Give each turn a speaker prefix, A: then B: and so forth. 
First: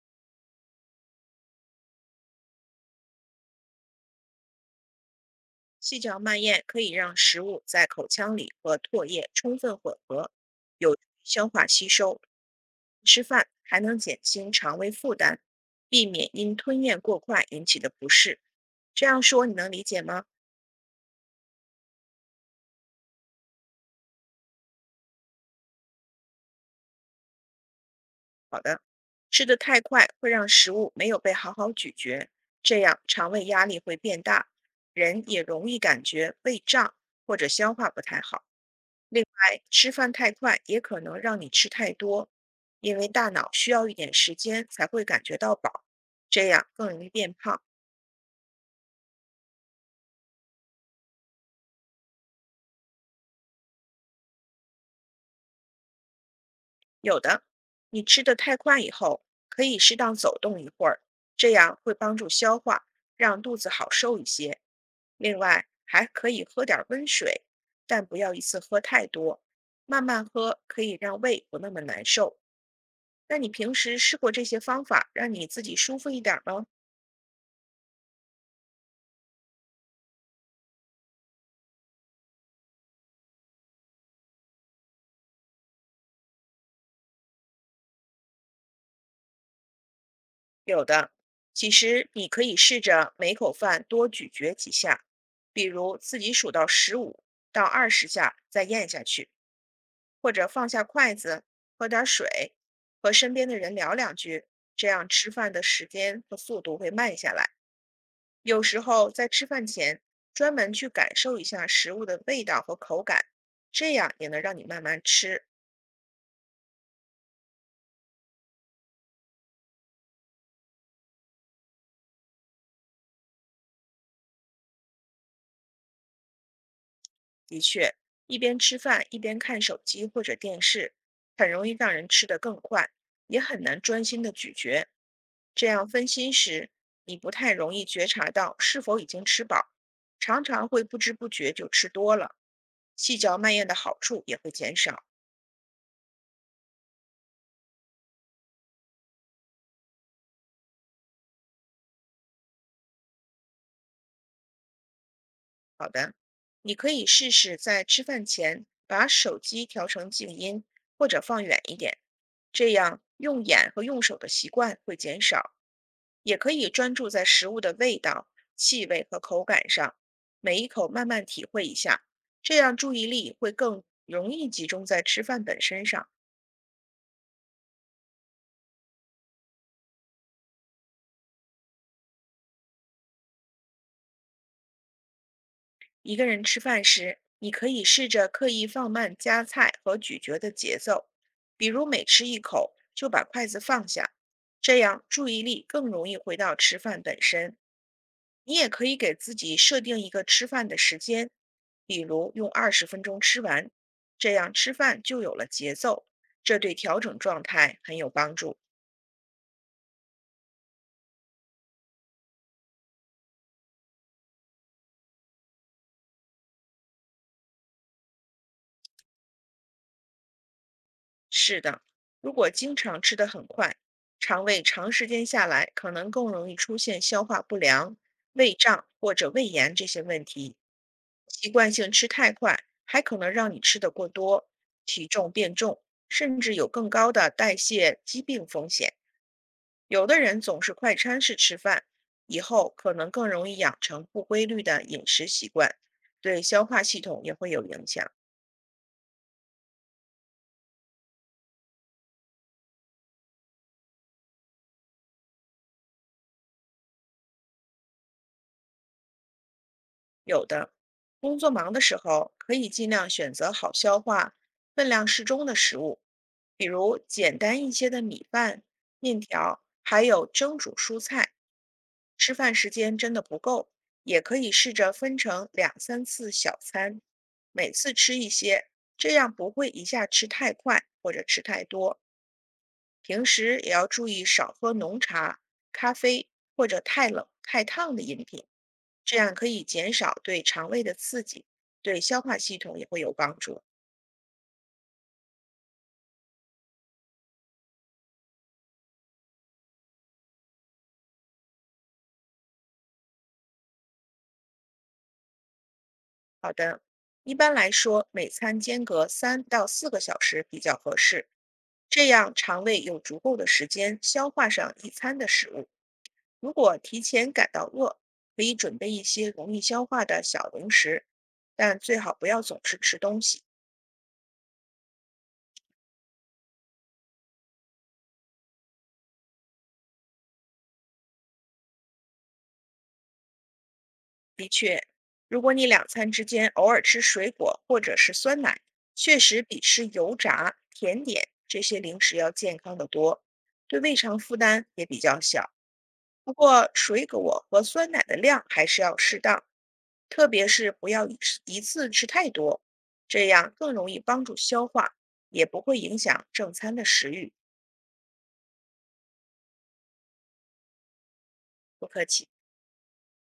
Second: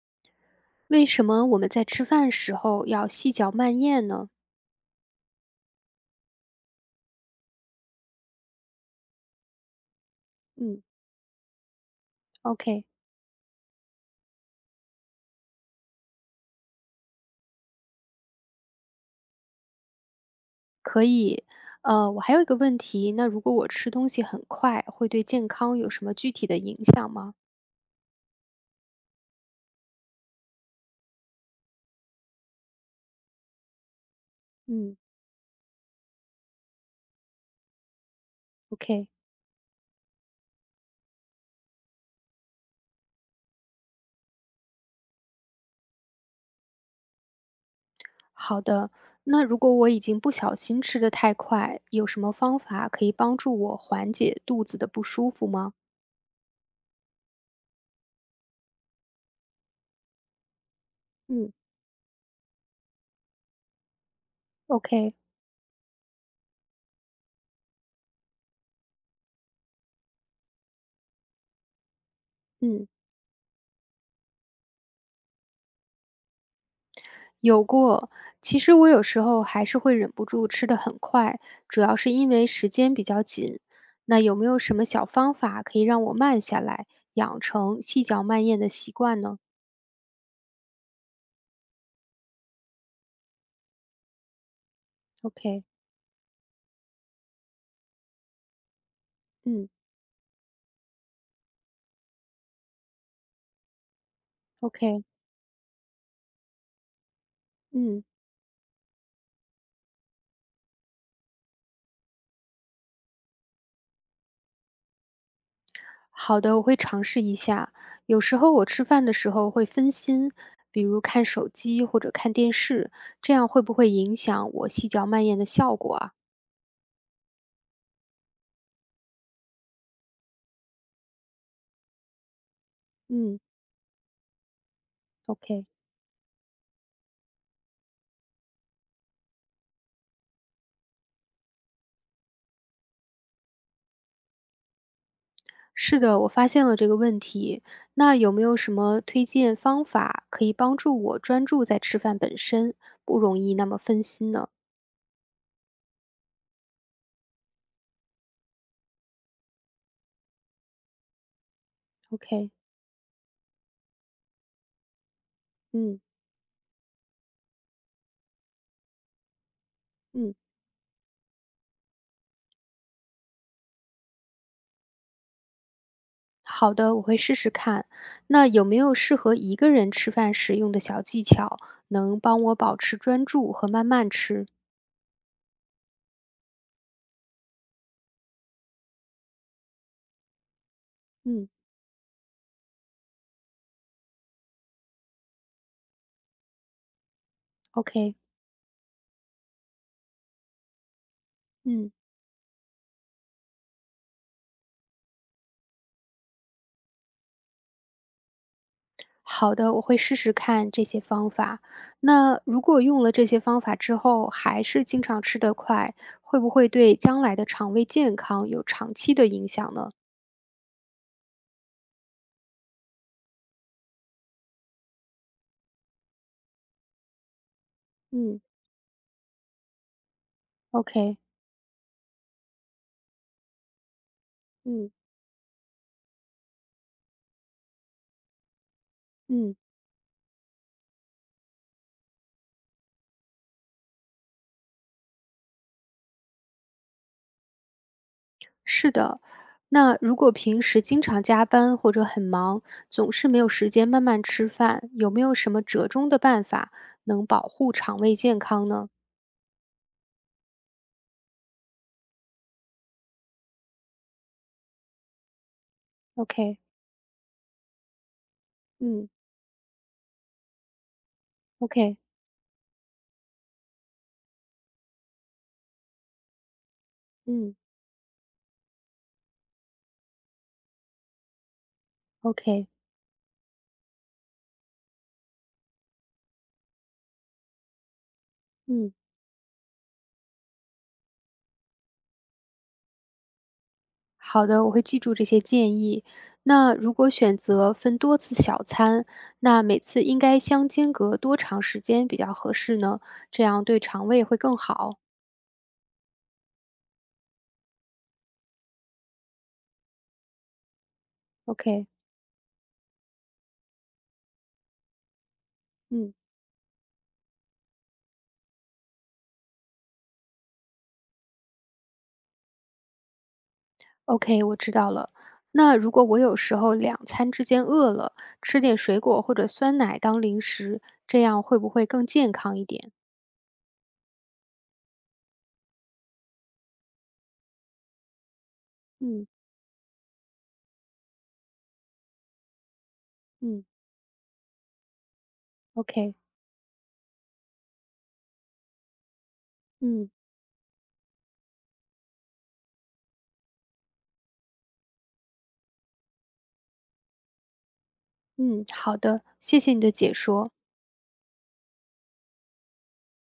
A: 为什么我们在吃饭时候要细嚼慢咽呢？
B: 细嚼慢咽可以让食物在口腔里和唾液充分混合，
A: 嗯
B: 有助于消化吸收。
A: ，OK，
B: 吃饭还能减轻肠胃负担，避免因吞咽过快引起的不适。这样说你能理解吗？
A: 可以。我还有一个问题，那如果我吃东西很快，会对健康有什么具体的影响吗？
B: 好的，吃得太快会让食物没有被好好咀嚼，这样肠胃压力会变大，
A: 嗯
B: 人也容易感觉胃胀或者消化不太好。
A: ，OK，
B: 另外，吃饭太快也可能让你吃太多，因为大脑需要一点时间才会感觉到饱，这样更容易变胖。
A: 好的。那如果我已经不小心吃得太快，有什么方法可以帮助我缓解肚子的不舒服吗？
B: 有的，你吃得太快以后，可以适当走动一会儿，这
A: 嗯
B: 样会帮助消化，让肚子好受一些。
A: ，OK，
B: 另外，还可以喝点儿温水，但不要一次喝太多，慢慢喝可以让胃不那么难受。
A: 嗯。
B: 那你平时试过这些方法，让你自己舒服一点儿吗？
A: 有过，其实我有时候还是会忍不住吃的很快，主要是因为时间比较紧。那有没有什么小方法可以让我慢下来，养成细嚼慢咽的习惯呢
B: 有的，其实你可以试着每口饭多咀嚼几下，比
A: ？OK，
B: 如自己数到15到二十下再咽下去，
A: 嗯
B: 或者放下筷子，喝点儿水，和身边的人聊两句，这
A: ，OK，
B: 样吃饭的时间和速度会慢下来。
A: 嗯，
B: 有时候在吃饭前专门去感受一下食物的味道和口感，这样也能让你慢慢吃。
A: 好的，我会尝试一下。有时候我吃饭的时候会分心，比如看手机或者看电视，这样会不会影响我细嚼慢咽的效果啊？
B: 的确，一边吃饭一边看手机或者电视，很容易让人吃得更快，也
A: 嗯
B: 很难专心的咀嚼。
A: ，OK。
B: 这样分心时，你不太容易觉察到是否已经吃饱，常常会不知不觉就吃多了。细嚼慢咽的好处也会减少。
A: 是的，我发现了这个问题。那有没有什么推荐方法可以帮助我专注在吃饭本身，不容易那么分心呢
B: 好的，你可以试试在吃饭前把手机调成静音或者放远一点，
A: ？OK，
B: 这样用眼和用手的习惯会减少。
A: 嗯
B: 也可以专注在食物的味道、气味和口感上，
A: 嗯，
B: 每一口慢慢体会一下，这样注意力会更容易集中在吃饭本身上。
A: 好的，我会试试看。那有没有适合一个人吃饭时用的小技巧，能帮我保持专注和慢慢吃？
B: 一个人吃饭时，你可以试着刻意放慢夹菜和咀嚼的节奏，
A: 嗯
B: 比如每吃一口就把筷子放下，这样注意力更容易回到吃饭本身。
A: ，OK，
B: 你也可以给自己设定一个吃饭的时间，
A: 嗯。
B: 比如用20分钟吃完，这样吃饭就有了节奏，这对调整状态很有帮助。
A: 好的，我会试试看这些方法。那如果用了这些方法之后，还是经常吃得快，会不会对将来的肠胃健康有长期的影响呢？
B: 是的，如果经常吃得很快，肠胃长时间下来，可能更容易出现消化不良、
A: 嗯
B: 胃胀或者胃炎这些问题。
A: ，OK，
B: 习惯性吃太快，还可能让你吃得过多，
A: 嗯
B: 体重变重，甚至有更高的代谢疾病风险。
A: 嗯，
B: 有的人总是快餐式吃饭，以后可能更容易养成不规律的饮食习惯，对消化系统也会有影响。
A: 是的。那如果平时经常加班或者很忙，总是没有时间慢慢吃饭，有没有什么折中的办法能保护肠胃健康呢
B: 有的，工作忙的时候可以尽量选择好消化、分量适中的食物，
A: ？OK，
B: 比如简单一些的米饭、
A: 嗯
B: 面条，还有蒸煮蔬菜。
A: ，OK，
B: 吃饭时间真的不够，也可以试着分成两三次小餐，
A: 嗯
B: 每次吃一些，这样不会一下吃太快或者吃太多。
A: ，OK，
B: 平时也要注意少喝浓茶、咖啡或者太冷、太烫的饮品，
A: 嗯。
B: 这样可以减少对肠胃的刺激，对消化系统也会有帮助。
A: 好的，我会记住这些建议。那如果选择分多次小餐，那每次应该相间隔多长时间比较合适呢？这样对肠胃会更好。
B: 好的，一般来说，每餐间隔3到4个小时比较合适，
A: OK，
B: 这样肠胃有足够的时间消化上一餐的食物。
A: 嗯
B: 如果提前感到饿，可以准备一些容易消化的小零食，但最好不要总是吃东西。
A: ，OK，我知道了。那如果我有时候两餐之间饿了，吃点水果或者酸奶当零食，这样会不会更健康一点？
B: 如果你两餐之间偶尔吃水果或者是酸奶，确
A: 嗯
B: 实比吃油炸、甜点这些零食要健康得多，
A: 嗯
B: 对胃肠负担也比较小。
A: ，OK，
B: 不过，水果和酸奶的量还是要适当，
A: 嗯
B: 特别是不要一次一次吃太多，这样更容易帮助消化，也不会影响正餐的食欲。
A: 嗯，好的，谢谢你的解说。
B: 不客气。